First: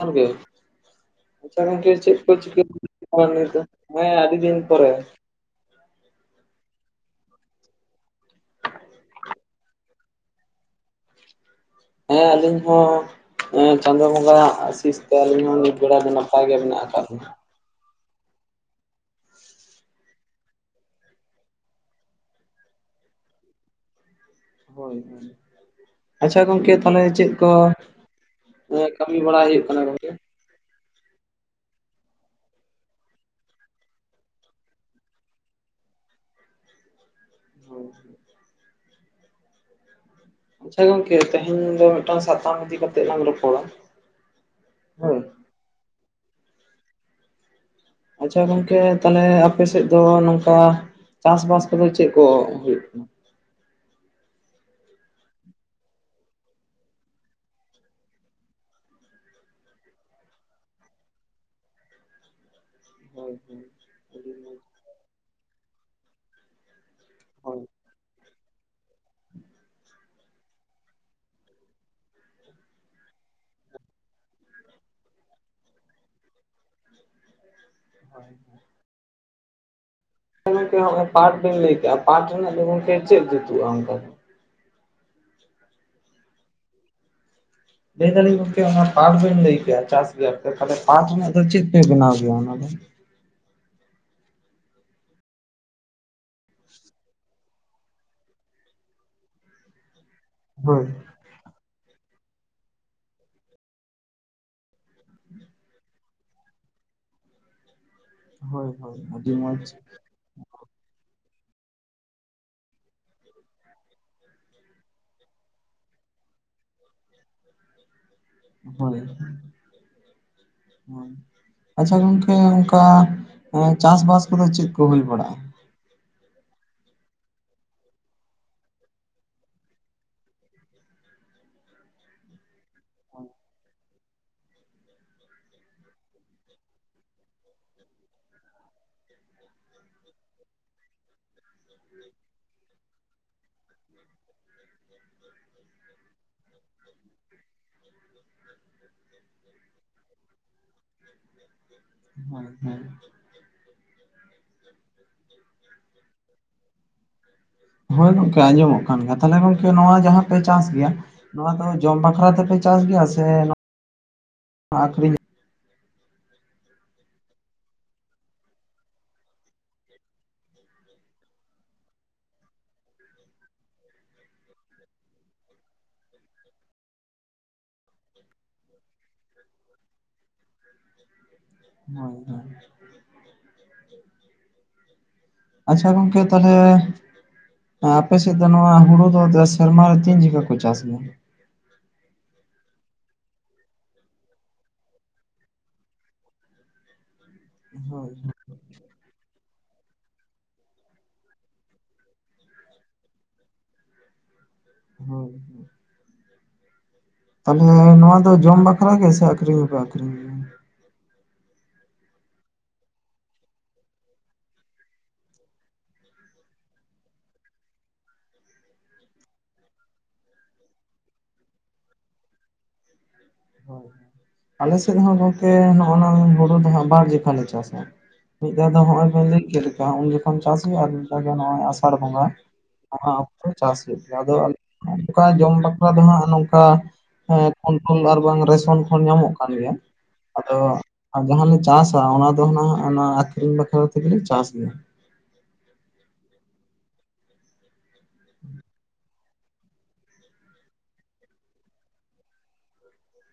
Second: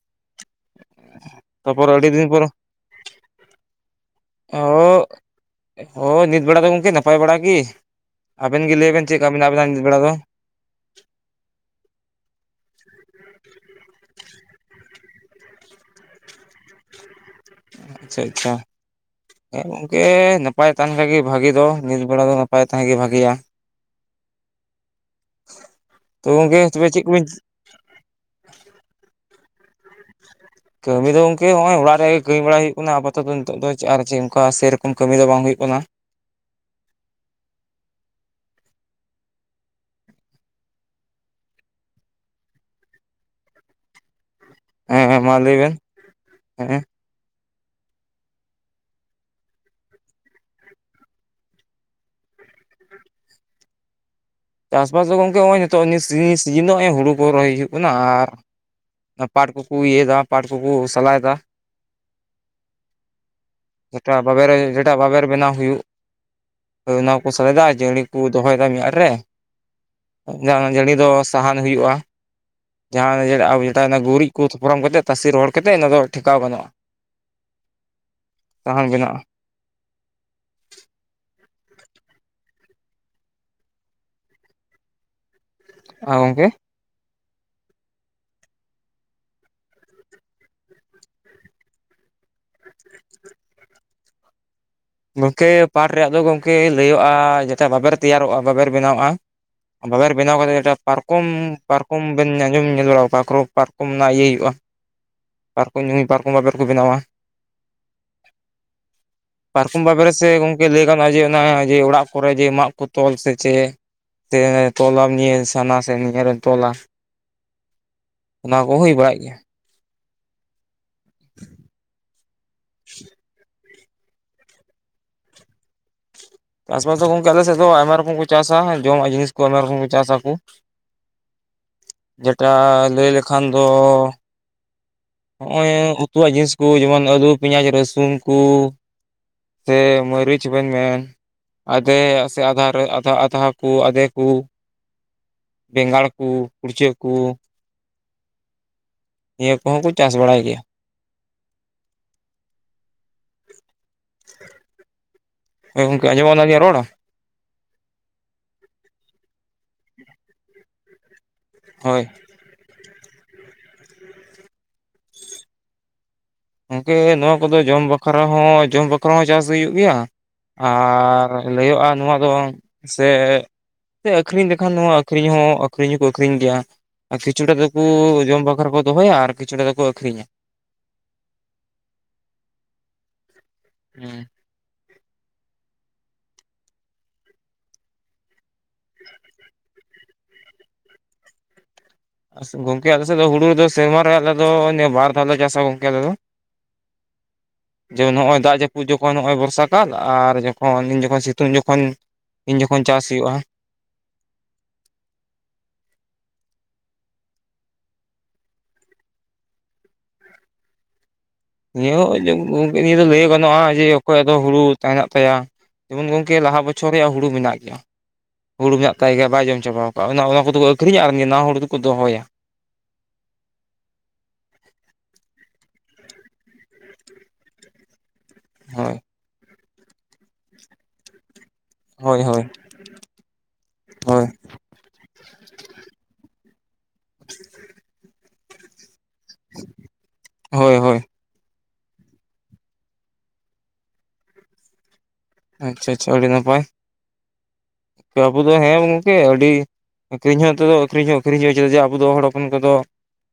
ᱟᱨ ᱜᱮ ᱟᱪᱷᱟ ᱜᱚᱝᱠᱮ ᱛᱟᱯᱚᱨ ᱟᱹᱰᱤ ᱪᱮᱫ ᱫᱤᱱ ᱠᱚ ᱯᱚᱨ ᱪᱤᱠᱟᱹ [inaudible] ᱱᱤᱛ ᱫᱚ ᱦᱮᱸ ᱟᱹᱰᱤ ᱫᱤᱱ ᱯᱚᱨᱮ᱾ ᱚ ᱦᱳᱭ ᱱᱤᱛ ᱵᱮᱲᱟ ᱫᱚ ᱜᱚᱝᱠᱮ ᱱᱟᱯᱟᱭ ᱵᱟᱲᱟ ᱜᱤ, ᱟᱵᱮᱱ ᱜᱮ ᱞᱟᱹᱭ ᱵᱮᱱ ᱪᱮᱠᱟ ᱢᱮᱱᱟᱜ ᱵᱤᱱᱟ ᱱᱤᱛ ᱵᱮᱲᱟ ᱫᱚ᱾ ᱦᱮᱸ ᱟᱹᱞᱤᱧ ᱦᱚᱸ ᱦᱮᱸ ᱪᱟᱸᱫᱳ ᱵᱚᱸᱜᱟ ᱟᱜ ᱟᱥᱤᱥ ᱛᱮ ᱟᱹᱞᱤᱧ ᱦᱚᱸ ᱱᱤᱛ ᱵᱮᱲᱟ ᱫᱚ ᱱᱟᱯᱟᱭ ᱜᱮ ᱢᱮᱱᱟᱜ ᱟᱠᱟᱫ ᱞᱤᱧᱟᱹ᱾ ᱪᱮᱫᱠᱟ᱾ ᱦᱮᱸ ᱜᱚᱝᱠᱮ ᱱᱟᱯᱟᱭ ᱛᱟᱦᱮᱱ ᱠᱷᱟᱡ ᱜᱮ ᱵᱷᱟᱹᱜᱤ ᱫᱚ ᱧᱤᱛ ᱵᱮᱲᱟ ᱫᱚ ᱱᱟᱯᱟᱭ ᱛᱟᱦᱮᱸ ᱜᱮ ᱵᱷᱟᱜᱮᱭᱟ᱾ ᱦᱳᱭ ᱦᱳᱭ ᱛᱚ ᱟᱪᱪᱷᱟ ᱜᱚᱝᱠᱮ ᱛᱚᱵᱮ ᱛᱟᱦᱞᱮ ᱠᱚᱵᱤᱱ ᱪᱮᱫ ᱠᱚ ᱠᱟᱹᱢᱤ ᱵᱟᱲᱟᱭ ᱦᱩᱭᱩᱜ ᱠᱟᱱᱟ ᱜᱚᱝᱠᱮ ᱠᱟᱹᱢᱤ ᱫᱚ ᱜᱚᱝᱠᱮ ᱚᱜ-ᱚᱭ ᱚᱲᱟᱜ ᱨᱮᱜᱮ ᱠᱟᱹᱢᱤ ᱵᱟᱲᱟᱭ ᱦᱩᱭᱩᱜ ᱠᱟᱱᱟ ᱟᱯᱟᱛᱚ ᱱᱤᱛᱚᱜ ᱫᱚ ᱪᱮᱫ ᱟᱨ ᱪᱮᱫ ᱚᱱᱠᱟ ᱥᱮᱨᱚᱠᱚᱢ ᱠᱟᱹᱢᱤ ᱫᱚ ᱵᱟᱝ ᱦᱩᱭᱩᱜ ᱠᱟᱱᱟ [inaudible] ᱟᱪᱪᱷᱟ ᱜᱚᱝᱠᱮ ᱛᱮᱦᱮᱧ ᱫᱚ ᱢᱤᱫᱴᱟᱝ ᱥᱟᱛᱟᱢ ᱤᱫᱤ ᱠᱟᱛᱮᱜ ᱞᱟᱝ ᱨᱚᱯᱚᱲᱟ ᱦᱮᱸ ᱦᱳᱭ ᱦᱮᱸ ᱢᱟ ᱞᱟᱹᱭ ᱵᱮᱱ ᱦᱮᱸ ᱟᱪᱪᱷᱟ ᱜᱚᱝᱠᱮ ᱛᱟᱦᱞᱮ ᱟᱯᱮ ᱥᱮᱫ ᱫᱚ ᱱᱚᱝᱠᱟ ᱪᱟᱥ ᱵᱟᱥ ᱠᱚᱫᱚ ᱪᱮᱫ ᱠᱳ ᱦᱳᱭᱳᱜ ᱠᱟᱱᱟ ᱪᱟᱥ ᱵᱟᱥ ᱫᱚ ᱜᱚᱢᱠᱮ ᱚᱜ-ᱚᱭ ᱱᱤᱛᱚᱜ ᱱᱤᱛ ᱥᱤᱡᱤᱱ ᱱᱚᱜ-ᱚᱭ ᱦᱩᱲᱩ ᱠᱚ ᱨᱚᱦᱚᱭ ᱦᱩᱭᱩᱜ ᱠᱟᱱᱟ ᱟᱨ ᱚᱱᱟ ᱯᱟᱴ ᱠᱚᱠᱚ ᱤᱭᱟᱹᱭ ᱫᱟ ᱯᱟᱴ ᱠᱚᱠᱚ ᱥᱟᱞᱟᱭ ᱫᱟ᱾ ᱦᱳᱭ ᱦᱳᱭ ᱡᱮᱴᱟ ᱟᱹᱰᱤ ᱵᱟᱵᱮᱨ ᱢᱚᱡᱽ ᱡᱮᱴᱟ ᱵᱟᱵᱮᱨ ᱵᱮᱱᱟᱣ ᱦᱩᱭᱩᱜ᱾ ᱦᱳᱭ ᱱᱚᱣᱟ ᱠᱚ ᱥᱟᱞᱟᱭ ᱦᱳᱭ ᱫᱟ ᱟᱨ ᱡᱟᱝᱨᱤ ᱠᱚ ᱫᱚᱦᱚᱭ ᱫᱟ ᱢᱤᱫ ᱟᱨᱤ ᱨᱮ ᱡᱟᱦᱟᱱ ᱡᱟᱹᱲᱤ ᱫᱚ ᱥᱟᱦᱟᱱ ᱦᱩᱭᱩᱜ-ᱟ ᱡᱟᱦᱟᱸ ᱟᱵᱚ ᱡᱮᱴᱟ ᱜᱩᱨᱤᱡ ᱠᱚ ᱛᱷᱚᱯᱨᱟᱢ ᱠᱟᱛᱮᱫ ᱛᱟᱥᱮ ᱨᱚᱦᱚᱲ ᱠᱟᱛᱮᱫ ᱚᱱᱟ ᱫᱚ ᱴᱷᱮᱠᱟᱣ ᱜᱟᱱᱚᱜ-ᱟ [unintelligible] [inaudible] ᱥᱟᱦᱟᱱ ᱵᱮᱱᱟᱜ-ᱟ ᱪᱷᱟ ᱜᱚᱢᱠᱮ ᱯᱟᱴ ᱵᱮᱱ ᱞᱟᱹᱭ ᱠᱟᱜ-ᱟ ᱯᱟᱴ ᱨᱮᱱᱟᱜ ᱫᱚ ᱜᱚᱢᱠᱮ ᱪᱮᱫ ᱡᱩᱛᱩᱜ-ᱟ ᱚᱱᱠᱟ ᱫᱚ ᱟ ᱜᱚᱝᱠᱮ ᱞᱟᱹᱭ ᱫᱟᱞᱤᱧ ᱜᱚᱝᱠᱮ ᱚᱱᱟ ᱯᱟᱴ ᱵᱮᱱ ᱞᱟᱹᱭ ᱠᱮᱭᱟ ᱪᱟᱥ ᱜᱮᱭᱟ ᱯᱮ ᱛᱟᱦᱚᱞᱮ ᱯᱟᱴ ᱨᱮᱱᱟᱜ ᱫᱚ ᱪᱮᱫ ᱯᱮ ᱵᱮᱱᱟᱣ ᱜᱮᱭᱟ ᱚᱱᱟ ᱫᱚ ᱜᱚᱝᱠᱮ ᱯᱟᱴ ᱨᱮᱭᱟᱜ ᱫᱚ ᱜᱚᱝᱠᱮ ᱞᱟᱹᱭᱟᱹᱜ-ᱟ ᱡᱮᱴᱟ ᱵᱟᱵᱮᱨ ᱛᱮᱭᱟᱨᱚᱜ-ᱟ ᱵᱟᱵᱮᱨ ᱵᱮᱱᱟᱣ-ᱟ ᱵᱟᱵᱮᱨ ᱵᱮᱱᱟᱣ ᱠᱟᱛᱮᱫ ᱡᱮᱴᱟ ᱦᱳᱭ ᱯᱟᱨᱠ ᱠᱚᱢ ᱯᱟᱨᱠᱚᱢ ᱵᱮᱱ ᱟᱸᱡᱚᱢ ᱧᱮᱞ ᱵᱟᱲᱟ ᱯᱟᱨᱠᱚᱢ ᱯᱟᱨᱠᱚᱢ ᱨᱮᱱᱟᱜ ᱤᱭᱟᱹ ᱦᱩᱭᱩᱜ-ᱟ ᱯᱟᱨᱠᱚᱢ ᱧᱩᱭ ᱯᱟᱨᱠᱚᱢ ᱵᱟᱵᱮᱨ ᱠᱚ ᱵᱮᱱᱟᱣᱟ ᱦᱳᱭ ᱦᱳᱭ ᱟᱹᱰᱤ ᱢᱚᱸᱡᱽ ᱪᱮ ᱜᱚᱝᱠᱮ ᱞᱟᱹᱭ ᱜᱟᱱᱚᱜ-ᱟ ᱡᱮ ᱚᱱᱟ ᱡᱮ ᱚᱲᱟᱜ ᱠᱚᱨᱮ ᱡᱮ ᱢᱟᱜ ᱠᱚ ᱛᱚᱞ ᱥᱮ ᱪᱮ ᱛᱮ ᱛᱚᱞᱟᱢ ᱱᱤᱭᱟᱹ ᱥᱟᱢᱱᱟ ᱥᱮᱢᱱᱤ ᱱᱤᱭᱟᱹ ᱨᱮᱢ ᱛᱚᱞᱟ ᱚᱱᱟ ᱠᱩ ᱦᱩᱭ ᱦᱳᱭ ᱵᱟᱲᱟᱜ ᱜᱮᱭᱟ ᱦᱳᱭ ᱟᱪᱪᱷᱟ ᱜᱚᱝᱠᱮ ᱚᱱᱠᱟ ᱮ ᱪᱟᱥ ᱵᱟᱥ ᱠᱚᱫᱚ ᱪᱮᱫ ᱠᱚ ᱦᱩᱭ ᱵᱟᱲᱟᱜ-ᱟ ᱪᱟᱥ ᱵᱟᱥ ᱫᱚ ᱜᱚᱝᱠᱮ ᱟᱞᱮ ᱥᱮᱫ ᱫᱚ ᱟᱭᱢᱟ ᱨᱚᱠᱚᱢ ᱠᱚ ᱪᱟᱥᱟ ᱡᱚᱢᱟᱜ ᱡᱤᱱᱤᱥ ᱠᱚ ᱟᱭᱢᱟ ᱨᱚᱠᱚᱢ ᱠᱚ ᱪᱟᱥ ᱟᱠᱚ ᱡᱮᱴᱟ ᱞᱟᱹᱭ ᱞᱮᱠᱷᱟᱱ ᱫᱚ ᱚᱜ-ᱚᱭ ᱩᱛᱩᱣᱟᱜ ᱡᱤᱱᱤᱥ ᱠᱚ ᱡᱮᱢᱚᱱ ᱟᱹᱞᱩ ᱯᱮᱸᱭᱟᱡᱽ ᱨᱟᱹᱥᱩᱱ ᱠᱚ ᱥᱮ ᱢᱟᱹᱨᱤᱪ ᱵᱮᱸᱜᱟᱲ ᱟᱫᱷᱮᱭᱟᱜ ᱥᱮ ᱟᱫᱷᱟ ᱨᱮ ᱟᱫᱷᱟ ᱟᱫᱷᱟ ᱠᱚ ᱟᱫᱮ ᱠᱩ ᱵᱮᱸᱜᱟᱲ ᱠᱩ ᱠᱩᱲᱪᱟᱹ ᱠᱩ ᱱᱤᱭᱟᱹ ᱠᱚᱦᱚᱸ ᱪᱟᱥ ᱵᱟᱲᱟᱭ ᱜᱮᱭᱟ ᱦᱳᱭ ᱦᱳᱭ ᱮ ᱜᱚᱝᱠᱮ ᱟᱸᱡᱚᱢ [inaudible] ᱦᱳᱭ ᱜᱚᱝᱠᱮ ᱟᱸᱡᱚᱢᱚᱜ ᱠᱟᱱ ᱜᱮᱭᱟ ᱛᱟᱦᱞᱮ ᱜᱚᱝᱠᱮ ᱱᱚᱣᱟ ᱡᱟᱦᱟᱸ ᱯᱮ ᱪᱟᱥ ᱜᱮᱭᱟ ᱱᱚᱣᱟ ᱫᱚ ᱡᱚᱢ ᱦᱳᱭ ᱵᱟᱠᱷᱨᱟ ᱛᱮᱯᱮ ᱪᱟᱥ ᱜᱮᱭᱟ ᱥᱮ ᱱᱚᱜ ᱟᱹᱠᱷᱨᱤᱧ ᱜᱚᱝᱠᱮ ᱱᱚᱣᱟ ᱠᱚᱫᱚ ᱡᱚᱢ ᱵᱟᱠᱷᱨᱟ ᱦᱚᱸ ᱡᱚᱢ ᱵᱟᱠᱷᱨᱟ ᱦᱚᱸ ᱪᱟᱥ ᱦᱩᱭᱩᱜ ᱜᱮᱭᱟ ᱟᱨ ᱞᱟᱹᱭᱟᱹᱜ-ᱟ ᱱᱚᱣᱟ ᱫᱚ ᱥᱮ ᱥᱮ ᱟᱹᱠᱷᱨᱤᱧ ᱞᱮᱠᱷᱟᱱ ᱱᱚᱣᱟ ᱟᱹᱠᱷᱨᱤᱧ ᱦᱚᱸ ᱟᱹᱠᱷᱨᱤᱧ ᱦᱚᱸᱠᱚ ᱟᱹᱠᱷᱨᱤᱧ ᱜᱮᱭᱟ ᱟᱨ ᱠᱤᱪᱷᱩᱴᱟ ᱫᱚᱠᱚ ᱡᱚᱢ ᱵᱟᱠᱷᱨᱟ ᱠᱚ ᱫᱚᱦᱚᱭᱟ ᱟᱨ ᱠᱤᱪᱷᱩᱴᱟ ᱫᱚᱠᱚ ᱟᱹᱠᱷᱨᱤᱧᱟ ᱦᱳᱭ ᱦᱳᱭ [unintelligible] ᱦᱮᱸ ᱟᱪᱪᱷᱟ ᱜᱚᱝᱠᱮ ᱛᱟᱦᱚᱞᱮᱼᱼ ᱮ ᱟᱯᱮᱥᱮᱫ ᱫᱚ ᱱᱚᱣᱟ ᱦᱩᱲᱩ ᱫᱚ ᱥᱮᱨᱢᱟᱨᱮ ᱛᱤᱱ ᱡᱮᱠᱷᱟ ᱯᱮ ᱪᱟᱥ ᱜᱮᱭᱟ? ᱜᱚᱝᱠᱮ ᱟᱞᱮ ᱥᱮᱫ ᱫᱚ ᱦᱩᱲᱩᱫᱚ ᱥᱮᱨᱢᱟ ᱨᱮ ᱟᱞᱮ ᱫᱚ ᱱᱮ ᱵᱟᱨ ᱫᱷᱟᱣᱞᱮ ᱪᱟᱥᱟ ᱜᱚᱝᱠᱮ ᱟᱞᱮ ᱫᱚ ᱾ ᱡᱮ ᱦᱳᱭ ᱱᱚᱸᱜᱼᱚᱭ ᱫᱟᱜ ᱡᱟ. ᱯᱩᱫ ᱡᱚᱠᱷᱚᱱ ᱱᱚᱜᱼᱚᱭ ᱵᱚᱨᱥᱟ ᱠᱟᱞ ᱟᱨ ᱡᱚᱠᱷᱚᱱ, ᱡᱚᱠᱷᱚᱱ ᱥᱤᱛᱩᱝ ᱡᱚᱠᱷᱚᱱ ᱤᱱ ᱡᱚᱠᱷᱚᱱ ᱪᱟᱥ ᱦᱩᱭᱩᱜᱼᱟ ᱾ ᱦᱚᱭ ᱛᱟᱦᱞᱮ ᱱᱚᱣᱟ ᱫᱚ ᱡᱚᱢ ᱵᱟᱠᱷᱨᱟ ᱜᱮ, ᱥᱮ ᱟᱹᱠᱷᱨᱤᱧ ᱦᱚᱸᱯᱮ ᱟᱹᱠᱷᱨᱤᱧ ᱜᱮᱭᱟ? ᱱᱤᱭᱟᱹ ᱦᱚᱸ ᱡᱮ ᱜᱚᱝᱠᱮ ᱱᱤᱭᱟᱹ ᱫᱚ ᱞᱟᱹᱭ ᱜᱟᱱᱚᱜᱼᱟ ᱡᱮ ᱚᱠᱚᱭᱟᱜ ᱫᱚ ᱦᱩᱲᱩ ᱛᱟᱦᱮᱱᱚᱜ ᱛᱟᱭᱟ ᱾ ᱡᱮᱢᱚᱱ ᱜᱚᱝᱠᱮ ᱞᱟᱦᱟ ᱵᱚᱪᱷᱚᱨ ᱨᱮᱭᱟᱜ ᱦᱩᱲᱩ ᱢᱮᱱᱟᱜ ᱜᱮᱭᱟ ᱾ ᱦᱩᱲᱩ ᱢᱮᱱᱟᱜ ᱛᱟᱭ ᱜᱮᱭᱟ ᱵᱟᱭ ᱡᱚᱢ ᱪᱟᱵᱟᱣ ᱟᱠᱟᱜᱼᱟ ᱚᱱᱟ ᱚᱱᱟ ᱠᱚᱫᱚᱠᱚ ᱟᱹᱠᱷᱨᱤᱧᱟ ᱟᱨ ᱱᱤᱭᱟᱹ ᱱᱟᱣᱟ ᱦᱩᱲᱩ ᱫᱚᱠᱚ ᱫᱚᱦᱚᱭᱟ ᱾ ᱦᱳᱭ, ᱟᱞᱮ ᱥᱮᱫ ᱦᱚᱸ ᱜᱚᱝᱠᱮ ᱱᱚᱜ ᱱᱚᱣᱟ ᱦᱩᱲᱩ ᱫᱚᱦᱟᱸᱜ ᱵᱟᱨ ᱡᱮᱠᱷᱟ ᱞᱮ ᱪᱟᱥᱟ ᱾ ᱢᱤᱫ ᱫᱷᱟᱹᱣ ᱫᱚ ᱦᱳᱭ ᱱᱚᱜᱼᱚᱭ ᱵᱮᱱ ᱞᱟᱹᱭ ᱠᱮᱫ ᱞᱮᱠᱟ ᱩᱱ ᱡᱚᱠᱷᱚᱱ ᱪᱟᱥ ᱦᱩᱭᱩᱜᱼᱟ, ᱟᱨ ᱢᱤᱫ ᱫᱷᱟᱹᱣ ᱫᱚ ᱱᱚᱜᱼᱚᱭ ᱟᱥᱟᱲ ᱦᱳᱭ ᱵᱚᱸᱜᱟ ᱦᱳᱭ ᱾ ᱚᱱᱟ ᱚᱠᱛᱚ ᱪᱟᱥ ᱦᱩᱭᱩᱜ ᱜᱮᱭᱟ, ᱦᱳᱭ ᱟᱫᱚ ᱚᱱᱠᱟ ᱡᱚᱢ ᱵᱟᱠᱷᱨᱟ ᱫᱚ ᱦᱟᱸᱜ ᱱᱚᱝᱠᱟᱼᱼ ᱦᱮᱸ ᱠᱚᱱᱴᱨᱳᱞ ᱟᱨ ᱵᱟᱝ ᱨᱮᱥᱚᱱ ᱠᱷᱚᱱ ᱧᱟᱢᱚᱜ ᱠᱟᱱ ᱜᱮᱭᱟ, ᱦᱳᱭ ᱦᱳᱭ ᱟᱫᱚᱼᱼ ᱟᱨ ᱡᱟᱦᱟᱸᱞᱮ ᱪᱟᱥᱟ ᱚᱱᱟ ᱫᱚ ᱦᱩᱱᱟᱹᱝ ᱚᱱᱟ ᱟᱹᱠᱷᱨᱤᱧ ᱵᱟᱠᱷᱨᱟ ᱛᱮᱜᱮᱞᱮ ᱪᱟᱥ ᱜᱮᱭᱟ ᱾ ᱟᱪᱪᱷᱟ ᱟᱪᱪᱷᱟ ᱟᱹᱰᱤ ᱱᱟᱯᱟᱭ ᱾ ᱟᱵᱚ ᱫᱚ ᱦᱮᱸ ᱜᱚᱝᱠᱮ ᱟᱹᱰᱤᱼᱼ ᱟᱹᱠᱷᱨᱤᱧ ᱦᱚᱸ ᱱᱮᱛᱚᱜ-ᱫᱚ ᱟᱹᱠᱷᱨᱤᱧ ᱦᱚᱸ ᱟᱹᱠᱷᱨᱤᱧᱚᱜᱼᱟ ᱪᱮᱫᱟᱜ ᱡᱮ ᱟᱵᱚ ᱫᱚ ᱦᱚᱲ ᱦᱚᱯᱚᱱ ᱠᱚᱫᱚᱼᱼ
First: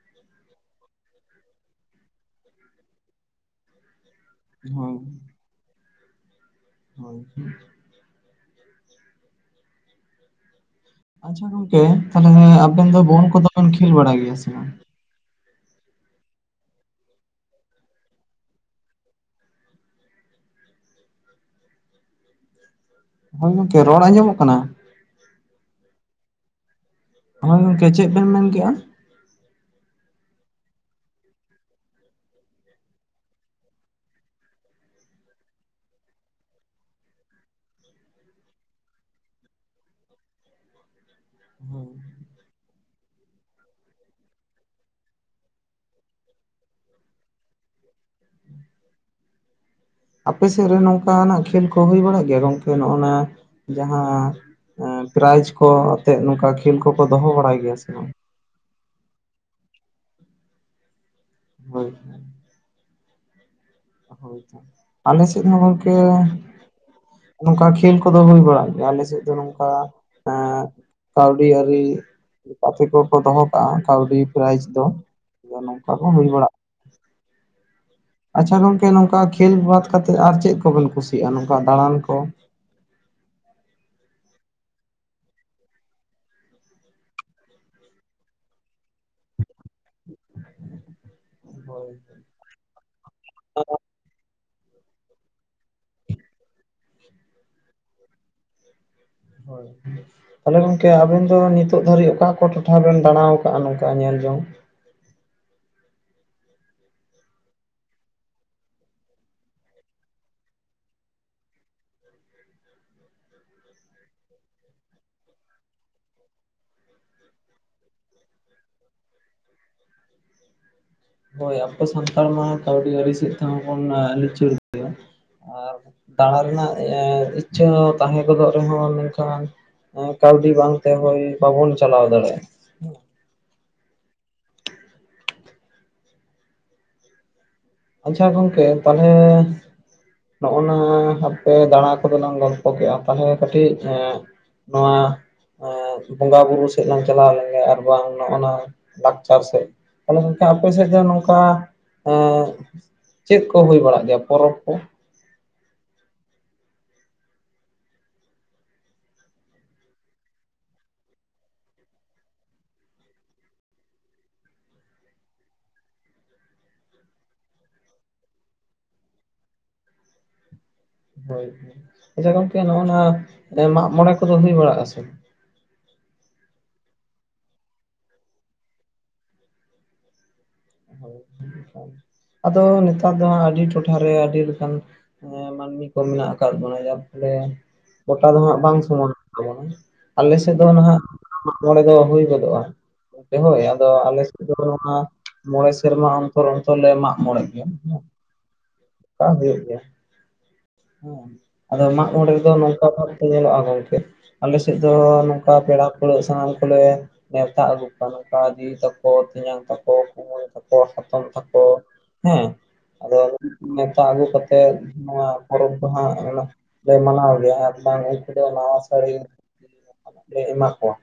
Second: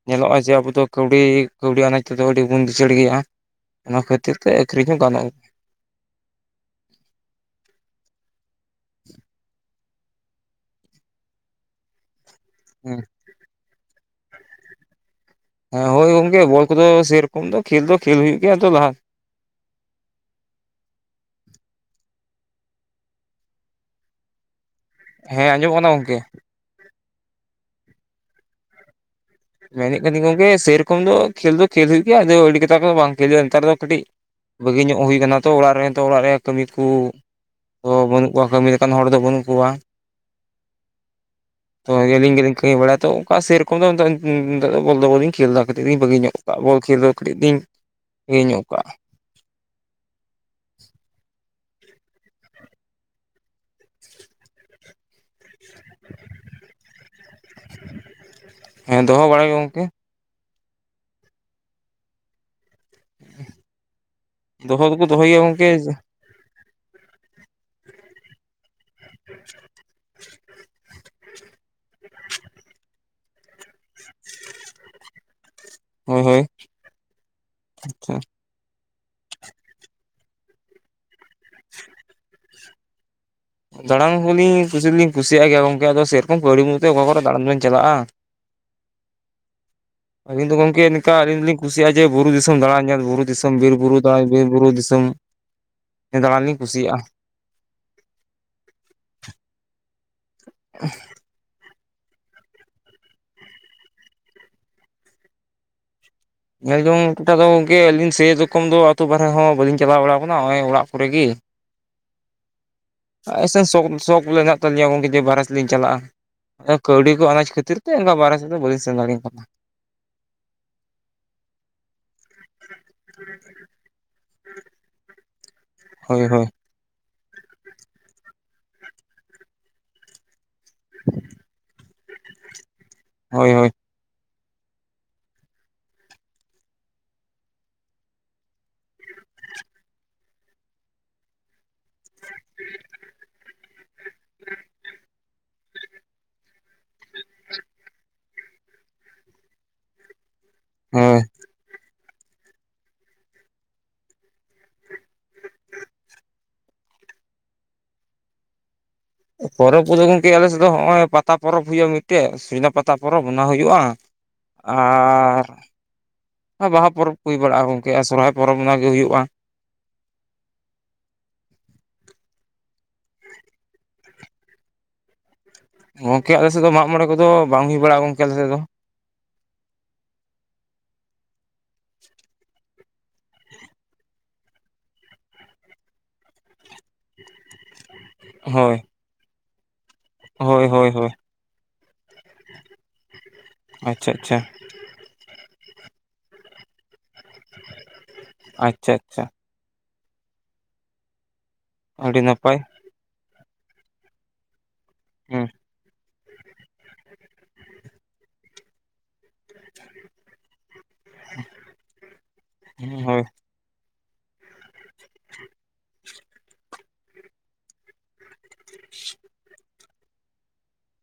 ᱧᱮᱞᱚᱜᱼᱟ ᱡᱮ ᱟᱵᱚ ᱫᱚ ᱠᱟᱹᱣᱰᱤ, ᱠᱟᱹᱣᱰᱤ ᱟᱱᱟᱡᱽ ᱛᱮᱫᱚ ᱟᱹᱰᱤᱵᱚᱱ ᱞᱤᱪᱟᱹᱲ ᱜᱮᱭᱟ ᱾ ᱚᱱᱟ ᱠᱷᱟᱹᱛᱤᱨ ᱛᱮ ᱟᱹᱠᱷᱨᱤᱧ ᱦᱳᱭ ᱦᱚᱸ ᱜᱟᱱᱚᱜ-ᱟ ᱾ ᱦᱳᱭ ᱟᱪᱪᱷᱟ ᱜᱚᱝᱠᱮ ᱛᱟᱦᱞᱮ ᱟᱵᱮᱱ ᱫᱚ ᱦᱮᱸ ᱵᱚᱞ ᱠᱚᱫᱚ ᱵᱮᱱ ᱠᱷᱮᱞ ᱵᱟᱲᱟᱭ ᱜᱮᱭᱟ ᱥᱮ ᱵᱟᱝ? ᱦᱮᱸ ᱦᱳᱭ ᱜᱚᱝᱠᱮ ᱵᱚᱞ ᱠᱚᱫᱚ ᱥᱮᱨᱚᱠᱚᱢ ᱫᱚ ᱠᱷᱮᱞ ᱫᱚ ᱠᱷᱮᱞ ᱦᱩᱭᱩᱜ ᱜᱮᱭᱟ, ᱛᱚ ᱞᱟᱦᱟᱼᱼ ᱦᱳᱭ ᱜᱚᱢᱠᱮ ᱨᱚᱲ ᱟᱸᱡᱚᱢᱚᱜ ᱠᱟᱱᱟ? ᱦᱮᱸ ᱟᱸᱡᱚᱢᱚᱜ ᱠᱟᱱᱟ ᱜᱚᱝᱠᱮ ᱾ ᱦᱚᱭ ᱜᱚᱝᱠᱮ ᱪᱮᱫ ᱵᱮᱱ ᱢᱮᱱ ᱠᱮᱫᱼᱟ? ᱢᱮᱱᱮᱫ ᱠᱟᱱᱤᱧ ᱜᱚᱝᱠᱮ, ᱥᱮᱨᱚᱠᱚᱢ ᱫᱚ ᱠᱷᱮᱞ ᱫᱚ ᱠᱷᱮᱞ ᱦᱩᱭᱩᱜ ᱜᱮᱭᱟ ᱟᱫᱚ ᱟᱹᱰᱤ ᱠᱟᱛᱟ ᱠᱚ ᱵᱟᱝ ᱠᱷᱮᱞ ᱦᱩᱭᱩᱜᱼᱟ, ᱱᱮᱛᱟᱨ ᱫᱚ ᱠᱟᱹᱴᱤᱡᱼᱼ ᱵᱟᱹᱜᱤ ᱧᱚᱜ ᱦᱩᱭ ᱟᱠᱟᱱᱟ ᱛᱚ ᱚᱲᱟᱜ ᱨᱮ ᱱᱮᱛᱚᱜ ᱚᱲᱟᱜ ᱨᱮᱭᱟᱜ ᱠᱟᱹᱢᱤ ᱠᱚᱼᱼ ᱦᱚᱲ ᱦᱚᱸ ᱵᱟᱹᱱᱩᱜ ᱠᱚᱣᱟ ᱠᱟᱹᱢᱤ ᱞᱮᱠᱟᱱ ᱦᱚᱲ ᱫᱚ ᱵᱟᱹᱱᱩᱜ ᱠᱚᱣᱟ ᱾ ᱦᱳᱭ᱾ ᱛᱚ ᱟᱹᱞᱤᱧ ᱜᱮᱞᱤᱧ ᱠᱟᱹᱢᱤ ᱵᱟᱲᱟᱭ ᱛᱚ, ᱚᱱᱠᱟ ᱥᱮᱨᱮᱠᱚᱢ ᱫᱚ ᱱᱤᱛᱚᱜᱼᱼ ᱱᱤᱛᱚᱜ ᱫᱚ ᱵᱚᱞ ᱫᱚ ᱵᱟᱹᱞᱤᱧ ᱠᱷᱮᱞ ᱮᱫᱟ, ᱠᱟᱹᱴᱤᱡ ᱞᱤᱧ ᱵᱟᱹᱜᱤ ᱧᱚᱜ ᱠᱟᱜᱼᱟ ᱵᱚᱞ ᱠᱷᱮᱞ ᱫᱚ ᱠᱟᱹᱴᱤᱡ ᱞᱤᱧ ᱤᱭᱟᱹ ᱧᱚᱜ ᱠᱟᱜᱼᱟ ᱾ [inaudible] ᱟᱯᱮ ᱥᱮᱫ ᱨᱮ ᱱᱚᱝᱠᱟᱱᱟᱜ ᱠᱷᱮᱞ ᱠᱚ ᱦᱩᱭ ᱵᱟᱲᱟᱜ ᱜᱮᱭᱟ ᱜᱚᱝᱠᱮ ᱱᱚᱜ ᱱᱚᱣᱟ ᱡᱟᱦᱟᱸᱼᱼ ᱯᱨᱟᱭᱤᱡᱽ ᱠᱚ ᱟᱛᱮᱜ ᱱᱚᱝᱠᱟ ᱠᱷᱮᱞ ᱠᱚᱠᱚ ᱫᱚᱦᱚ ᱵᱟᱲᱟᱭ ᱜᱮᱭᱟ ᱥᱮ ᱵᱟᱝ? ᱦᱮᱸ ᱫᱚᱦᱚ ᱵᱟᱲᱟ ᱜᱮ ᱜᱚᱝᱠᱮ ᱾ ᱦᱳᱭ [inaudible] ᱦᱳᱭᱛᱚ, ᱫᱚᱦᱚ ᱫᱚᱠᱚ ᱟᱞᱮ ᱫᱚᱦᱚᱭ ᱜᱮᱭᱟ ᱥᱮᱫ ᱦᱚᱸ ᱜᱚᱝᱠᱮ ᱜᱚᱝᱠᱮᱼᱼ ᱱᱚᱝᱠᱟ ᱠᱷᱮᱞ ᱠᱚᱫᱚ ᱦᱩᱭ ᱵᱟᱲᱟᱜ ᱜᱮᱭᱟ, ᱟᱞᱮ ᱥᱮᱫ ᱫᱚ ᱱᱚᱝᱠᱟᱼᱼ ᱟᱨ, ᱠᱟᱹᱣᱰᱤ ᱟᱹᱨᱤᱼᱼ ᱜᱟᱛᱮ ᱠᱚᱠᱚ ᱫᱚᱦᱚ ᱠᱟᱜᱼᱟ ᱠᱟᱹᱣᱰᱤ ᱯᱨᱟᱭᱤᱡᱽ ᱫᱚ, ᱡᱮᱼᱼ ᱦᱳᱭ ᱦᱳᱭ, ᱟᱪᱪᱷᱟᱼᱼ ᱟᱪᱪᱷᱟ ᱜᱚᱝᱠᱮ ᱱᱚᱝᱠᱟ ᱠᱷᱮᱞ ᱵᱟᱫᱽ ᱠᱟᱛᱮᱫ ᱟᱨ ᱪᱮᱫ ᱠᱚᱵᱮᱱ ᱠᱩᱥᱤᱭᱟᱜᱼᱟ? ᱱᱚᱝᱠᱟ ᱫᱟᱬᱟᱱ ᱠᱚ? ᱫᱟᱬᱟᱱ ᱦᱚᱸᱞᱤᱧ ᱠᱩᱥᱤ ᱫᱚ ᱞᱤᱧ ᱠᱩᱥᱤᱭᱟᱜ ᱜᱮᱭᱟ ᱜᱚᱝᱠᱮ, ᱟᱫᱚ ᱥᱮᱨᱚᱠᱚᱢ ᱠᱟᱹᱣᱲᱤ ᱢᱩᱛᱮ ᱚᱠᱟ ᱠᱚᱨᱮ ᱫᱟᱬᱟᱱ ᱵᱮᱱ ᱪᱟᱞᱟᱜᱼᱟ ᱾ ᱟᱹᱞᱤᱧ ᱫᱚ ᱜᱚᱢᱠᱮ ᱱᱮᱝᱠᱟ ᱟᱹᱞᱤᱧ ᱫᱚᱞᱤᱧ ᱦᱳᱭ ᱠᱩᱥᱤᱭᱟᱜ-ᱟ ᱡᱮ ᱵᱩᱨᱩ ᱫᱤᱥᱚᱢ ᱫᱟᱬᱟᱱ ᱧᱮᱞ ᱵᱩᱨᱩ ᱫᱤᱥᱚᱢ ᱵᱤᱨ ᱵᱩᱨᱩᱼᱼ ᱦᱚᱭ ᱵᱤᱨ ᱵᱩᱨᱩ ᱫᱤᱥᱚᱢ ᱦᱮᱸ ᱫᱟᱬᱟᱱ ᱞᱤᱧ ᱠᱩᱥᱤᱭᱟᱜᱼᱟ ᱦᱚᱭ ᱛᱟᱦᱚᱞᱮ ᱜᱚᱝᱠᱮ ᱟᱵᱤᱱ ᱫᱚ ᱱᱤᱛᱼᱼ ᱱᱤᱛᱚᱜ ᱫᱷᱟᱹᱨᱤᱡ ᱚᱠᱟ ᱠᱚ ᱴᱚᱴᱷᱟ ᱵᱮᱱ ᱫᱟᱬᱟ ᱟᱠᱟᱫᱼᱟ ᱱᱚᱝᱠᱟ ᱧᱮᱞ ᱡᱚᱝᱼᱼ ᱧᱮᱞ ᱡᱚᱝ ᱴᱚᱴᱷᱟ ᱫᱚ ᱜᱚᱝᱠᱮ ᱟᱹᱞᱤᱧ ᱥᱮᱨᱚᱠᱚᱢ ᱫᱚ ᱟᱹᱛᱩ ᱵᱟᱨᱦᱮ ᱦᱚᱸ ᱵᱟᱹᱞᱤᱧ ᱪᱟᱞᱟᱣ ᱵᱟᱲᱟ ᱟᱠᱟᱱᱟ ᱱᱚᱜ ᱚᱭ ᱚᱲᱟᱜ ᱠᱚᱨᱮᱜ ᱜᱮᱼᱼ ᱟᱥ ᱥᱮ ᱥᱚᱠ ᱥᱚᱠ ᱢᱮᱱᱟᱜ ᱛᱟᱹᱞᱤᱧᱟ ᱜᱚᱝᱠᱮ ᱡᱮ ᱵᱟᱨᱦᱮ ᱥᱮᱫ ᱞᱤᱧ ᱪᱟᱞᱟᱜᱼᱟ ᱠᱟᱹᱣᱰᱤ ᱠᱚ ᱟᱱᱟᱡ ᱠᱷᱟᱹᱛᱤᱨ ᱛᱮ ᱚᱱᱠᱟ ᱵᱟᱨᱦᱮ ᱥᱮᱫ ᱫᱚ ᱵᱟᱹᱞᱤᱧ ᱥᱮᱱ ᱫᱟᱲᱮ ᱠᱟᱣᱫᱟ ᱾ ᱦᱳᱭ ᱟᱵᱚ ᱥᱟᱱᱛᱟᱲ ᱢᱟ ᱠᱟᱹᱣᱰᱤ ᱟᱹᱨᱤ ᱥᱮᱫ ᱛᱮᱦᱚᱸ ᱵᱚᱱ ᱞᱤᱪᱟᱨ ᱜᱮᱭᱟ ᱾ ᱟᱨ ᱦᱳᱭ ᱫᱟᱬᱟ ᱦᱳᱭ ᱨᱮᱱᱟᱜ ᱤᱪᱪᱷᱟᱹ ᱛᱟᱦᱮᱸ ᱜᱚᱫᱚᱜ ᱨᱮ ᱦᱚᱸ ᱢᱮᱱ ᱠᱷᱟᱱ, ᱠᱟᱹᱣᱰᱤ ᱵᱟᱝ ᱛᱮ ᱦᱳᱭ ᱵᱟᱵᱚᱱ ᱪᱟᱞᱟᱣ ᱫᱟᱲᱮᱭᱟᱜᱼᱟ ᱾ ᱦᱳᱭ ᱦᱳᱭ ᱾ ᱟᱪᱪᱷᱟ ᱜᱚᱝᱠᱮ ᱛᱟᱦᱚᱞᱮ, ᱱᱚᱜ ᱱᱟ ᱟᱯᱮ ᱫᱟᱬᱟ ᱠᱚᱫᱚ ᱞᱟᱝ ᱜᱚᱞᱯᱚ ᱠᱮᱜᱼᱟ ᱛᱟᱦᱚᱞᱮ ᱠᱟᱹᱴᱤᱡ ᱮᱸᱼᱼ ᱱᱚᱣᱟᱼᱼ ᱵᱚᱸᱜᱟ ᱵᱩᱨᱩ ᱥᱮᱫ ᱞᱟᱝ ᱪᱟᱞᱟᱣ ᱞᱮᱱ ᱜᱮ ᱟᱨ ᱵᱟᱝ ᱱᱚᱜ ᱱᱟ ᱞᱟᱠᱪᱟᱨ ᱥᱮᱫ ᱾ ᱛᱟᱦᱚᱞᱮ ᱜᱚᱢᱠᱮ ᱟᱯᱮ ᱥᱮᱫ ᱫᱚ ᱦᱳᱭ ᱱᱚᱝᱠᱟ ᱮᱸ ᱪᱮᱫ ᱠᱚ ᱦᱩᱭ ᱵᱟᱲᱟᱜ ᱜᱮᱭᱟ ᱯᱚᱨᱚᱵᱽ ᱠᱚ ᱾ ᱯᱚᱨᱚᱵᱽ ᱠᱚᱫᱚ ᱜᱚᱢᱠᱮ ᱟᱞᱮ ᱥᱮᱫ ᱫᱚ ᱦᱚᱸᱜᱼᱚᱭ ᱯᱟᱛᱟ ᱯᱚᱨᱚᱵᱽ ᱦᱩᱭᱩᱜᱼᱟ ᱢᱤᱫᱴᱮᱡ ᱥᱚᱡᱽᱱᱟ ᱯᱟᱛᱟ ᱯᱚᱨᱚᱵᱽ ᱚᱱᱟ ᱦᱩᱭᱩᱜᱼᱟ ᱾ ᱟᱨᱻ ᱵᱟᱦᱟ ᱯᱚᱨᱚᱵᱽ ᱠᱚ ᱦᱩᱭ ᱵᱟᱲᱟᱜᱼᱟ ᱜᱚᱢᱠᱮ ᱟᱨ ᱥᱚᱨᱦᱟᱭ ᱯᱚᱨᱚᱵᱽ ᱚᱱᱟ ᱜᱮ ᱦᱩᱭᱩᱜᱼᱟ ᱾ ᱦᱳᱭ ᱟᱪᱪᱷᱟ ᱜᱚᱝᱠᱮ ᱱᱚᱜ ᱱᱟ ᱢᱟᱜ ᱢᱚᱬᱮ ᱠᱚᱫᱚ ᱦᱩᱭ ᱵᱟᱲᱟᱜᱼᱟ ᱥᱮ? ᱜᱚᱢᱠᱮ ᱟᱞᱮ ᱥᱮᱫ ᱫᱚ ᱢᱟᱜ ᱢᱚᱬᱮ ᱠᱚ ᱫᱚ ᱵᱟᱝ ᱦᱩᱭ ᱵᱟᱲᱟᱜᱼᱟ ᱜᱚᱢᱠᱮ ᱟᱞᱮ ᱥᱮᱫ ᱫᱚ ᱾ [unintelligible] [inaudible] ᱟᱫᱚ ᱱᱮᱛᱟᱨ ᱫᱚ ᱦᱟᱸᱜ ᱟᱹᱰᱤ ᱴᱚᱴᱷᱟ ᱨᱮ ᱟᱹᱰᱤ ᱞᱮᱠᱟᱱ, ᱦᱮᱸ ᱢᱟᱹᱱᱢᱤ ᱠᱚ ᱢᱮᱱᱟᱜ ᱟᱠᱟᱫ ᱵᱚᱱᱟ ᱡᱟᱨ ᱯᱷᱚᱞᱮ ᱜᱚᱴᱟ ᱫᱚ ᱦᱟᱸᱜ ᱵᱟᱝ ᱦᱳᱭ ᱥᱚᱢᱟᱱ ᱛᱟᱵᱚᱱᱟ ᱾ ᱟᱞᱮ ᱥᱮᱫ ᱫᱚ ᱦᱳᱭ ᱦᱳᱭ ᱱᱟᱦᱟᱜ ᱦᱳᱭ ᱢᱟᱜ ᱢᱚᱬᱮ ᱫᱚ ᱦᱩᱭ ᱜᱚᱫᱚᱜᱼᱟ ᱾ ᱦᱳᱭ ᱟᱫᱚ ᱟᱪᱪᱷᱟ ᱟᱞᱮ ᱟᱪᱪᱷᱟ ᱥᱮᱫ ᱫᱚ ᱱᱚᱣᱟ ᱢᱚᱬᱮ ᱥᱮᱨᱢᱟ, ᱚᱱᱛᱚᱨ ᱚᱱᱛᱚᱨ ᱞᱮ ᱢᱟᱜ ᱢᱚᱲᱮ ᱜᱮᱭᱟ ᱟᱪᱪᱷᱟ ᱟᱪᱪᱷᱟ ᱚᱱᱠᱟ ᱦᱩᱭᱩᱜ ᱜᱮᱭᱟ ᱾ ᱦᱮᱸ ᱟᱫᱚ ᱢᱟᱜ ᱟᱹᱰᱤ ᱢᱚᱬᱮ ᱨᱮ ᱫᱚ ᱱᱟᱯᱟᱭ ᱱᱚᱝᱠᱟ ᱵᱷᱟᱵ ᱛᱮ ᱧᱮᱞᱚᱜᱼᱟ ᱜᱚᱝᱠᱮ, ᱟᱞᱮ ᱥᱮᱫ ᱫᱚ ᱦᱩᱸ ᱱᱚᱝᱠᱟ ᱯᱮᱲᱟᱼᱼ [unintelligible] ᱥᱟᱱᱟᱢ ᱠᱚᱞᱮ ᱱᱮᱣᱛᱟ ᱟᱹᱜᱩ ᱠᱚᱣᱟ ᱱᱚᱝᱠᱟ ᱫᱤ ᱛᱟᱠᱚ ᱛᱮᱭᱟᱝ ᱛᱟᱠᱚ ᱾ ᱠᱩᱢᱟᱝ ᱛᱟᱠᱚ ᱦᱟᱛᱚᱢ ᱛᱟᱠᱚ ᱦᱮᱸ ᱟᱫᱚ ᱦᱳᱭ ᱱᱮᱣᱛᱟ ᱟᱹᱜᱩ ᱠᱟᱛᱮᱜ ᱾ ᱱᱚᱣᱟ ᱯᱚᱨᱚᱵᱽ ᱫᱚ ᱦᱟᱸᱜ ᱚᱱᱟ ᱫᱚ ᱢᱟᱱᱟᱣ ᱜᱮᱭᱟ ᱟᱨ ᱵᱟᱝ, [unintelligible] ᱱᱟᱣᱟ ᱥᱟᱹᱲᱤ ᱞᱮ ᱮᱢᱟ ᱠᱚᱣᱟ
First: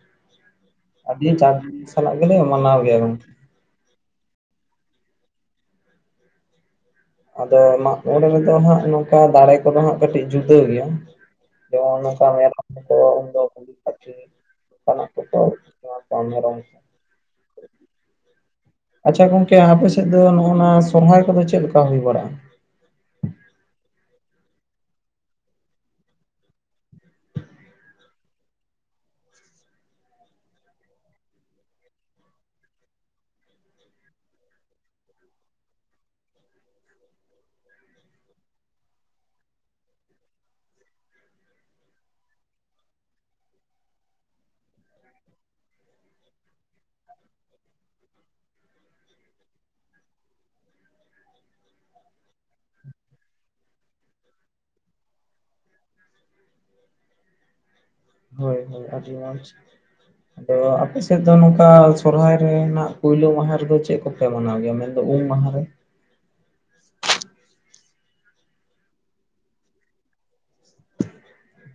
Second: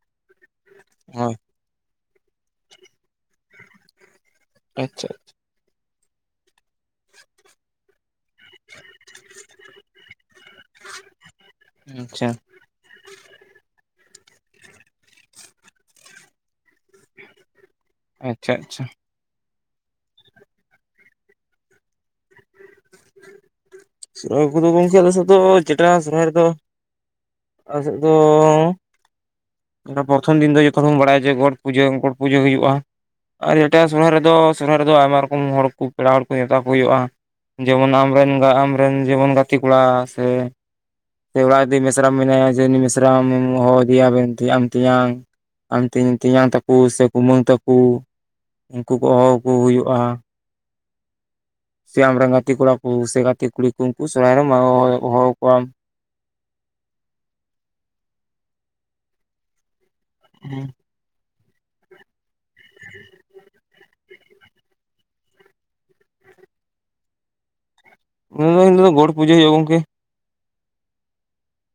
ᱟᱹᱰᱤ ᱦᱳᱭ ᱪᱟᱱᱼᱼ ᱥᱟᱱᱟᱜ ᱜᱮᱞᱮ ᱢᱟᱱᱟᱣ ᱜᱮᱭᱟ ᱜᱚᱝᱠᱮ ᱾ ᱟᱪᱪᱷᱟ ᱾ ᱟᱫᱚ ᱢᱟ, ᱱᱚᱰᱮ ᱨᱮ ᱫᱚ ᱦᱟᱸᱜ ᱱᱚᱝᱠᱟ ᱫᱟᱲᱮ ᱠᱚ ᱫᱚ ᱦᱟᱸᱜ ᱠᱟᱹᱴᱤᱡ ᱡᱩᱫᱟᱹ ᱜᱮᱭᱟ ᱡᱮᱢᱚᱱ ᱱᱚᱝᱠᱟ ᱟᱪᱪᱷᱟ ᱢᱮᱨᱚᱢ, [unintelligible] ᱟᱪᱪᱷᱟ ᱟᱪᱪᱷᱟ ᱾ ᱟᱪᱪᱷᱟ ᱜᱚᱝᱠᱮ ᱟᱯᱮ ᱥᱮᱫ ᱫᱚ ᱱᱚᱜᱼᱱᱟ ᱥᱚᱨᱦᱟᱭ ᱠᱚ ᱫᱚ ᱪᱮᱫ ᱞᱮᱠᱟ ᱦᱩᱭ ᱵᱟᱲᱟᱜᱼᱟ ᱾ [unintelligible] ᱪᱮᱴᱟ ᱥᱚᱨᱚᱦᱟᱭ ᱨᱮᱫᱚ, ᱟᱥᱮᱫ ᱫᱚᱼᱼ ᱯᱨᱚᱛᱷᱚᱢ ᱫᱤᱱ ᱫᱚ ᱡᱚᱛᱚ ᱦᱚᱲᱚᱱ ᱵᱟᱲᱟᱭᱟ ᱡᱮ ᱜᱚᱴ ᱯᱩᱡᱟᱹ ᱜᱚᱴ ᱯᱩᱡᱟᱹ ᱦᱩᱭᱩᱜᱼᱟ ᱾ ᱟᱨ ᱮᱴᱟᱜ ᱥᱚᱨᱦᱟᱭ ᱨᱮᱫᱚ ᱥᱚᱨᱦᱟᱭ ᱨᱮᱫᱚ ᱟᱭᱢᱟ ᱨᱚᱠᱚᱢ ᱦᱚᱲ ᱠᱚ ᱯᱮᱲᱟ ᱦᱚᱲ ᱠᱚ ᱱᱮᱣᱛᱟ ᱠᱚ ᱦᱩᱭᱩᱜᱼᱟ ᱾ ᱡᱮᱢᱚᱱ ᱟᱢ ᱨᱮᱱ ᱟᱢ ᱨᱮᱱ ᱡᱮᱢᱚᱱ ᱜᱟᱛᱮ ᱠᱚᱲᱟ ᱥᱮ, ᱥᱮ ᱚᱲᱟᱜᱤ ᱢᱮᱤᱥᱨᱟᱟᱢ ᱢᱮᱱᱟᱭᱟ ᱡᱮ ᱩᱱᱤ ᱢᱤᱥᱨᱟᱟᱢ ᱦᱚᱦᱚ ᱟᱫᱮᱭᱟ ᱢᱮᱱ ᱛᱮ ᱟᱢ ᱛᱮᱧᱟᱝ, ᱟᱢ ᱛᱮᱧᱟᱝ ᱛᱟᱠᱚ ᱥᱮ ᱠᱩᱢᱟᱹᱝ ᱛᱟᱠᱚ ᱩᱱᱠᱩ ᱠᱚ ᱦᱚᱦᱚᱣᱟᱠᱚ ᱦᱩᱭᱩᱜᱼᱟ ᱾ ᱥᱮ ᱟᱢᱨᱮᱱ ᱜᱟᱛᱮ ᱠᱚᱲᱟ ᱠᱚ ᱥᱮ ᱜᱟᱛᱮ ᱠᱩᱲᱤ ᱠᱚ ᱩᱱᱠᱩ ᱥᱚᱨᱦᱟᱭ ᱨᱮ ᱦᱚᱦᱚᱣᱟ ᱠᱚᱣᱟᱢ ᱾ ᱦᱳᱭ ᱦᱳᱭ ᱟᱹᱰᱤ ᱢᱚᱸᱡᱽ ᱟᱫᱚ ᱟᱯᱮᱥᱮᱫ, ᱥᱮᱫ ᱫᱚ ᱱᱚᱝᱠᱟ ᱥᱚᱨᱦᱟᱭ ᱨᱮᱱᱟᱜ ᱯᱩᱭᱞᱳ ᱢᱟᱦᱟ ᱨᱮᱫᱚ ᱪᱮᱫ ᱠᱚᱯᱮ ᱢᱟᱱᱟᱣ ᱜᱮᱭᱟ ᱢᱮᱱᱫᱚ ᱩᱢ ᱢᱟᱦᱟ ᱨᱮ? ᱩᱱ ᱫᱚ ᱤᱞᱳ ᱫᱚ ᱜᱚᱰ ᱯᱩᱡᱟᱹ ᱦᱩᱭᱩᱜᱳᱼᱟ ᱜᱚᱝᱠᱮ ᱾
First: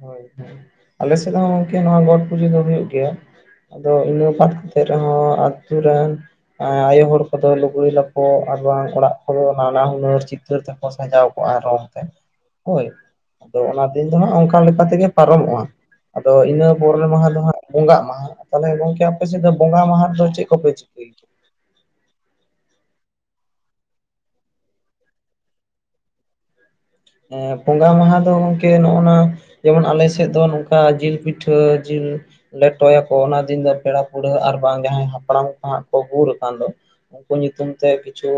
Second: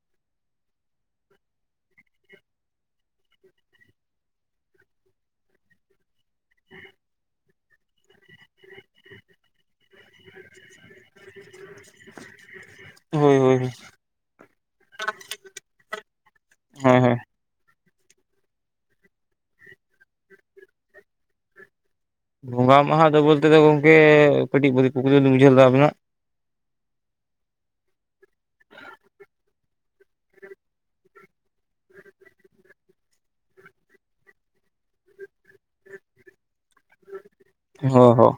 ᱦᱳᱭ ᱦᱳ ᱟᱞᱮᱥᱮᱫ ᱦᱚᱸ ᱜᱚᱝᱠᱮ ᱱᱚᱣᱟ ᱜᱚᱴ ᱯᱩᱡᱟᱹ ᱫᱚ ᱦᱩᱭᱩᱜ ᱜᱮᱭᱟ ᱾ ᱟᱫᱚ ᱤᱱᱟᱹ ᱵᱟᱛ ᱠᱟᱛᱮ ᱨᱮᱦᱚᱸ ᱟᱛᱳ ᱨᱮᱱ, ᱟᱭᱳ ᱦᱚᱲ ᱠᱚᱫᱚ ᱞᱩᱜᱽᱲᱤ ᱞᱟᱯ ᱟᱨᱵᱟᱝ ᱚᱲᱟᱜ ᱠᱚᱫᱚ ᱱᱟᱱᱟ ᱦᱩᱱᱟᱹᱨ ᱪᱤᱛᱟᱹᱨ ᱛᱮᱠᱚ ᱥᱟᱡᱟᱣ ᱨᱚᱝ ᱛᱮ ᱦᱳᱭ ᱦᱳᱭ ᱦᱳᱭ ᱟᱫᱚ ᱚᱱᱟ ᱫᱤᱱ ᱫᱚ ᱦᱟᱸᱜ ᱞᱮᱠᱟᱛᱮᱜᱮ ᱯᱟᱨᱚᱢᱚᱜᱼᱟ ᱟᱫᱚ ᱤᱱᱟᱹ ᱦᱳᱭ ᱯᱚᱨᱮᱨ ᱦᱳᱭ ᱢᱟᱦᱟ ᱫᱚ ᱦᱟᱸᱜ ᱵᱚᱸᱜᱟᱜ ᱢᱟᱦᱟ ᱛᱟᱦᱚᱞᱮ ᱜᱚᱢᱠᱮ ᱟᱯᱮᱥᱮᱫ ᱫᱚ ᱵᱚᱸᱜᱟ ᱢᱟᱦᱟ ᱨᱮᱫᱚ ᱪᱮᱫ ᱠᱚᱯᱮ ᱪᱤᱠᱟᱹᱭᱟ ᱵᱚᱸᱜᱟ ᱢᱟᱦᱟ ᱫᱚ ᱵᱚᱞᱛᱮ ᱫᱚ ᱜᱚᱝᱠᱮ ᱠᱟᱹᱴᱤᱡ ᱠᱩᱠᱞᱤ ᱫᱚᱞᱤᱧ ᱵᱩᱡᱷᱟᱹᱣ ᱞᱮᱫᱟ ᱟᱵᱤᱱᱟᱜ ᱵᱚᱸᱜᱟ ᱢᱟᱦᱟ ᱫᱚ ᱜᱚᱝᱠᱮ ᱱᱚᱜᱼᱚᱱᱟ ᱡᱮᱢᱚᱱ ᱟᱞᱮ ᱥᱮᱫ ᱫᱚ ᱱᱚᱝᱠᱟ ᱡᱤᱞ ᱯᱤᱴᱷᱟᱹ ᱡᱤᱞ ᱞᱮᱴᱚᱭᱟᱠᱚ ᱚᱱᱟ ᱫᱤᱱ ᱫᱚ ᱯᱮᱲᱟ ᱯᱟᱹᱲᱦᱟᱹ ᱟᱨ ᱵᱟᱝ ᱡᱟᱦᱟᱸᱭ ᱦᱟᱯᱲᱟᱢ ᱠᱚ ᱦᱟᱸᱜ ᱠᱚ ᱜᱩᱨ ᱟᱠᱟᱱ ᱫᱚ ᱩᱱᱠᱩ ᱧᱩᱛᱩᱢ ᱛᱮ ᱦᱚᱸ ᱠᱤᱪᱷᱩ ᱦᱚᱸ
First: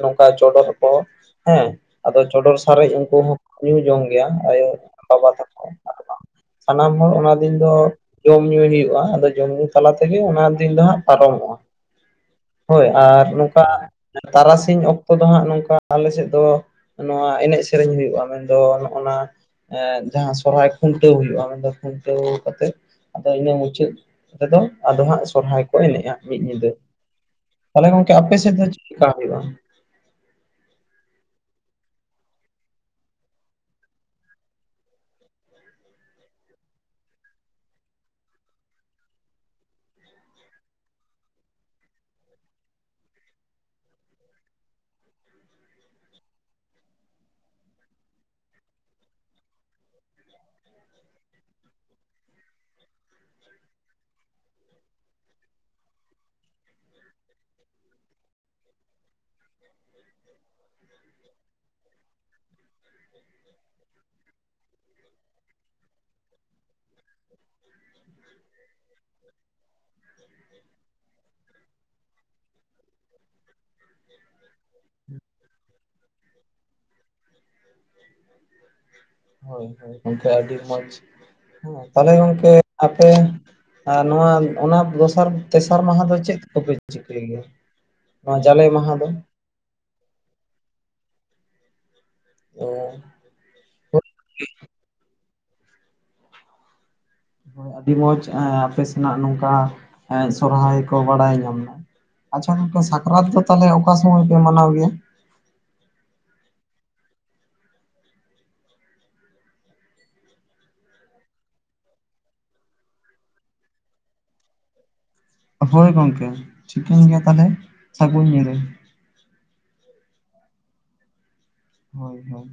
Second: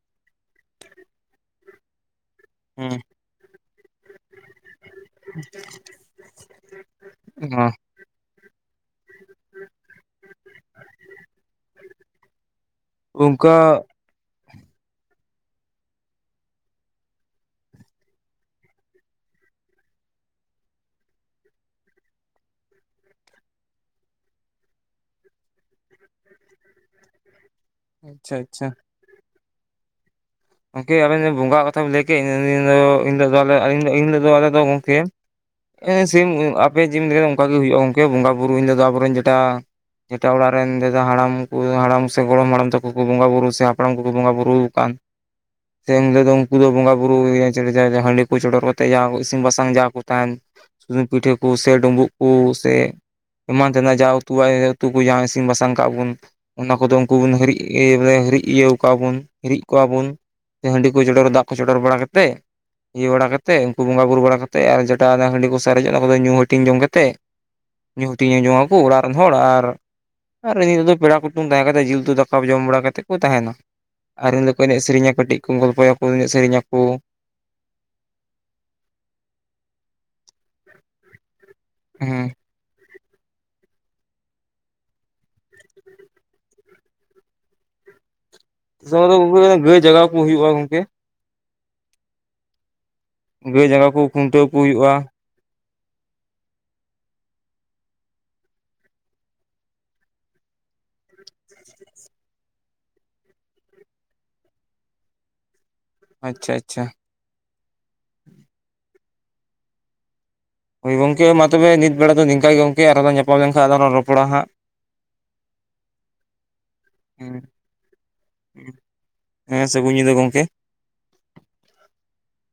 ᱱᱚᱝᱠᱟ ᱪᱚᱰᱚᱨ ᱠᱚ ᱦᱮᱸ ᱟᱫᱚ ᱪᱚᱰᱚᱨ ᱥᱟᱨᱮᱡ ᱦᱮᱸ ᱩᱱᱠᱩ ᱦᱚᱸᱠᱚ ᱧᱩ ᱡᱚᱢ ᱜᱮᱭᱟ ᱟᱭᱳ ᱵᱟᱵᱟ ᱛᱟᱠᱚ ᱟᱨ ᱵᱟᱝ ᱥᱟᱱᱟᱢ ᱦᱚᱲ ᱚᱱᱟ ᱫᱤᱱ ᱦᱚᱸ ᱫᱚ ᱡᱚᱢᱧᱩᱭ ᱦᱩᱭᱩᱜᱼᱟ ᱟᱫᱚ ᱡᱚᱢ ᱧᱩ ᱛᱟᱞᱟ ᱛᱮᱜᱮ ᱚᱱᱟ ᱫᱤᱱ ᱫᱚ ᱦᱟᱸᱜ ᱯᱟᱨᱚᱢᱚᱜᱼᱟ ᱦᱳᱭ ᱟᱨ ᱚᱱᱠᱟ ᱱᱚᱝᱠᱟ ᱛᱟᱨᱟᱥᱤᱧ ᱚᱠᱛᱚ ᱫᱚ ᱦᱟᱸᱜ ᱱᱚᱝᱠᱟ ᱟᱞᱮ ᱥᱮᱫ ᱫᱚ ᱱᱚᱣᱟ ᱮᱱᱮᱡ ᱥᱮᱨᱮᱧ ᱦᱩᱭᱩᱜᱼᱟ ᱢᱮᱱᱫᱚ ᱱᱚᱜᱼᱱᱟ ᱡᱟᱦᱟᱸ ᱥᱚᱨᱦᱟᱭ ᱠᱷᱩᱱᱴᱟᱹᱣ ᱦᱩᱭᱩᱜᱼᱟ ᱢᱮᱱ ᱫᱚ ᱠᱷᱩᱱᱴᱟᱹᱣ ᱠᱟᱛᱮᱜ ᱟᱫᱚ ᱤᱱᱟᱹ ᱢᱩᱪᱟᱹᱫ ᱨᱮᱫᱚ ᱟᱫᱚ ᱦᱟᱸᱜ ᱥᱚᱨᱦᱟᱭ ᱠᱚ ᱮᱱᱮᱡᱼᱟ ᱢᱤᱫ ᱧᱤᱫᱟᱹ ᱛᱟᱞᱦᱮ ᱜᱚᱝᱠᱮ ᱟᱯᱮ ᱟᱪᱪᱷᱟ ᱥᱮᱫ ᱫᱚ ᱟᱪᱪᱷᱟ ᱪᱮᱫ ᱠᱟ ᱦᱩᱭᱩᱜ ᱟ ᱜᱚᱢᱠᱮ ᱟᱵᱮᱱ ᱵᱚᱸᱜᱟ ᱠᱟᱛᱷᱟᱢ ᱞᱟᱹᱭ ᱠᱮᱫ ᱮᱱᱦᱤᱞᱳᱜ ᱫᱚ ᱟᱞᱮᱫᱚ ᱜᱚᱢᱠᱮ ᱥᱤᱢ ᱟᱯᱮ ᱡᱮᱢ ᱞᱟᱹᱭᱠᱮᱫᱟ ᱚᱱᱠᱟᱜ ᱜᱮ ᱦᱩᱭᱩᱜᱼᱟ ᱜᱚᱢᱠᱮ ᱵᱚᱸᱜᱟᱼᱵᱩᱨᱩ ᱤᱧ ᱫᱚ ᱟᱵᱚᱨᱮᱱ ᱡᱮᱴᱟ ᱡᱮᱴᱟ ᱚᱲᱟᱜ ᱨᱮᱱ ᱫᱟᱫᱟ ᱦᱟᱲᱟᱢ ᱠᱚ ᱦᱟᱲᱟᱢ ᱥᱮ ᱜᱚᱲᱚᱢ ᱦᱟᱲᱟᱢ ᱛᱟᱠᱚ ᱠᱚ ᱵᱚᱸᱜᱟ ᱵᱩᱨᱩ ᱥᱮ ᱦᱟᱯᱲᱟᱢ ᱠᱚᱠᱚ ᱵᱚᱸᱜᱟ ᱵᱩᱨᱩ ᱟᱠᱟᱱ ᱥᱮᱱ ᱦᱤᱞᱳ ᱫᱚ ᱩᱱᱠᱩ ᱫᱚ ᱵᱚᱸᱜᱟ ᱵᱩᱨᱩ ᱦᱟᱺᱰᱤ ᱠᱚ ᱪᱚᱰᱚᱨ ᱠᱟᱛᱮᱜ ᱡᱟ ᱤᱥᱤᱱ ᱵᱟᱥᱟᱝ ᱡᱟ ᱠᱚ ᱛᱟᱦᱮᱱ ᱥᱩᱩᱱᱢ ᱯᱤᱴᱷᱟᱹ ᱠᱚ ᱥᱮ ᱰᱩᱸᱵᱩᱜ ᱠᱚ ᱥᱮ ᱮᱢᱟᱱ ᱛᱮᱱᱟᱜ ᱡᱟ ᱩᱛᱩ ᱩᱛᱩ ᱠᱚ ᱡᱟ ᱤᱥᱤᱱ ᱵᱟᱥᱟᱝ ᱠᱟᱜᱼᱟ ᱵᱚᱱ ᱚᱱᱟ ᱠᱚᱫᱚ ᱩᱱᱠᱩ ᱵᱩᱱ ᱦᱤᱨᱤᱜ ᱦᱤᱨᱤᱜ ᱤᱭᱟᱹ ᱠᱚᱣᱟ ᱵᱩᱱ ᱦᱤᱨᱤᱜ ᱪᱤᱫ ᱠᱚᱣᱟ ᱵᱚᱱ ᱦᱟᱺᱰᱤ ᱠᱚ ᱪᱚᱰᱚᱨ ᱫᱟᱜ ᱠᱚ ᱪᱚᱰᱚᱨ ᱵᱟᱲᱟ ᱠᱟᱛᱮᱫ ᱤᱭᱟᱹ ᱵᱟᱲᱟ ᱠᱟᱛᱮᱫ ᱩᱱᱠᱩ ᱵᱚᱸᱜᱟ ᱵᱩᱨᱩ ᱵᱟᱲᱟ ᱠᱟᱛᱮᱫ ᱟᱨ ᱡᱮᱴᱟ ᱚᱱᱟ ᱦᱟᱺᱰᱤ ᱠᱚ ᱥᱟᱨᱮᱡᱚᱜᱼᱟ ᱚᱱᱟ ᱠᱚᱫᱚ ᱧᱩ ᱦᱟᱹᱴᱤᱧ ᱡᱚᱢ ᱠᱟᱛᱮᱫ ᱧᱩ ᱦᱟᱴᱤᱤᱧ ᱟᱡᱚᱝ ᱟᱠᱚ ᱚᱲᱟᱜ ᱨᱮᱱ ᱦᱚᱲ ᱟᱨ ᱟᱨ ᱱᱤᱛᱳᱚᱜ ᱫᱚ ᱯᱮᱲᱟ ᱠᱩᱴᱩᱢ ᱛᱟᱦᱮᱸ ᱠᱟᱛᱮ ᱡᱤᱞᱩᱛᱩ ᱫᱟᱠᱟ ᱡᱚᱢ ᱵᱟᱲᱟ ᱠᱟᱛᱮᱫ ᱠᱚ ᱛᱟᱦᱮᱱᱟ ᱟᱨ ᱩᱱᱦᱤᱞᱚᱜ ᱫᱚᱠᱚ ᱮᱱᱮᱡ ᱥᱮᱨᱮᱧᱟ ᱠᱟᱹᱴᱤᱡ ᱠᱚ ᱜᱚᱞᱯᱚᱭᱟ ᱮᱱᱮᱡ ᱥᱮᱨᱮᱧᱟᱠᱚ ᱦᱳᱭ ᱦᱳᱭ ᱜᱚᱝᱠᱮ ᱟᱹᱰᱤ ᱢᱚᱡᱽ ᱛᱟᱦᱚᱞᱮ ᱦᱮᱸ ᱜᱚᱝᱠᱮ ᱟᱯᱮ ᱟᱨ ᱱᱚᱣᱟ ᱚᱱᱟ ᱫᱚᱥᱟᱨ ᱛᱮᱥᱟᱨ ᱢᱟᱦᱟ ᱫᱚ ᱪᱮᱫ ᱠᱚᱯᱮ ᱪᱤᱠᱟᱹᱭ ᱜᱮᱭᱟ ᱱᱚᱣᱟ ᱡᱟᱞᱮ ᱢᱟᱦᱟ ᱫᱚ ᱜᱚᱢᱠᱮ ᱜᱟᱹᱭ ᱡᱟᱜᱟᱣ ᱠᱚ ᱦᱩᱭᱩᱜᱼᱟ ᱜᱚᱢᱠᱮ ᱚᱻ ᱜᱟᱹᱭ ᱡᱟᱜᱸᱟᱣ ᱠᱚ ᱠᱷᱩᱱᱴᱟᱹᱣ ᱠᱚ ᱦᱩᱭᱩᱜᱼᱟ᱾ ᱟᱹᱰᱤ ᱢᱚᱸᱡᱽ ᱮ ᱟᱯᱮ ᱥᱮᱱᱟᱜ ᱱᱚᱝᱠᱟ ᱥᱚᱨᱦᱟᱭ ᱠᱚ ᱵᱟᱲᱟᱭ ᱧᱟᱢ ᱱᱟ᱾ ᱟᱪᱪᱷᱟ ᱜᱚᱢᱠᱮ ᱥᱟᱠᱨᱟᱛ ᱫᱚ ᱛᱟᱦᱚᱞᱮ ᱚᱠᱟ ᱥᱚᱢᱚᱭ ᱯᱮ ᱢᱟᱱᱟᱣ ᱜᱮᱭᱟ? ᱟᱪᱪᱷᱟ ᱟᱪᱪᱷᱟ ᱦᱚᱳ ᱜᱚᱢᱠᱮ ᱢᱟ ᱛᱚᱵᱮ ᱱᱤᱛ ᱵᱮᱲᱟ ᱫᱚ ᱱᱚᱝᱠᱟᱱ ᱜᱮ ᱜᱚᱢᱠᱮ ᱟᱨᱦᱚ ᱞᱟᱸᱧ ᱧᱟᱯᱟᱢ ᱞᱮᱱᱠᱷᱟᱱ ᱟᱨᱚ ᱞᱟᱸᱧ ᱨᱚᱯᱚᱲᱟ ᱦᱟᱸᱜ᱾ ᱦᱳᱭ ᱜᱚᱢᱠᱮ ᱴᱷᱤᱠᱟᱹᱱ ᱜᱮᱭᱟ ᱛᱟᱦᱚᱞᱮ ᱥᱟᱹᱜᱩᱱ ᱧᱤᱫᱟᱹ᱾ ᱦᱮᱸ ᱥᱟᱹᱜᱩᱱ ᱧᱤᱫᱟᱹ ᱜᱚᱢᱠᱮ ᱦᱳᱭ ᱦᱳᱭ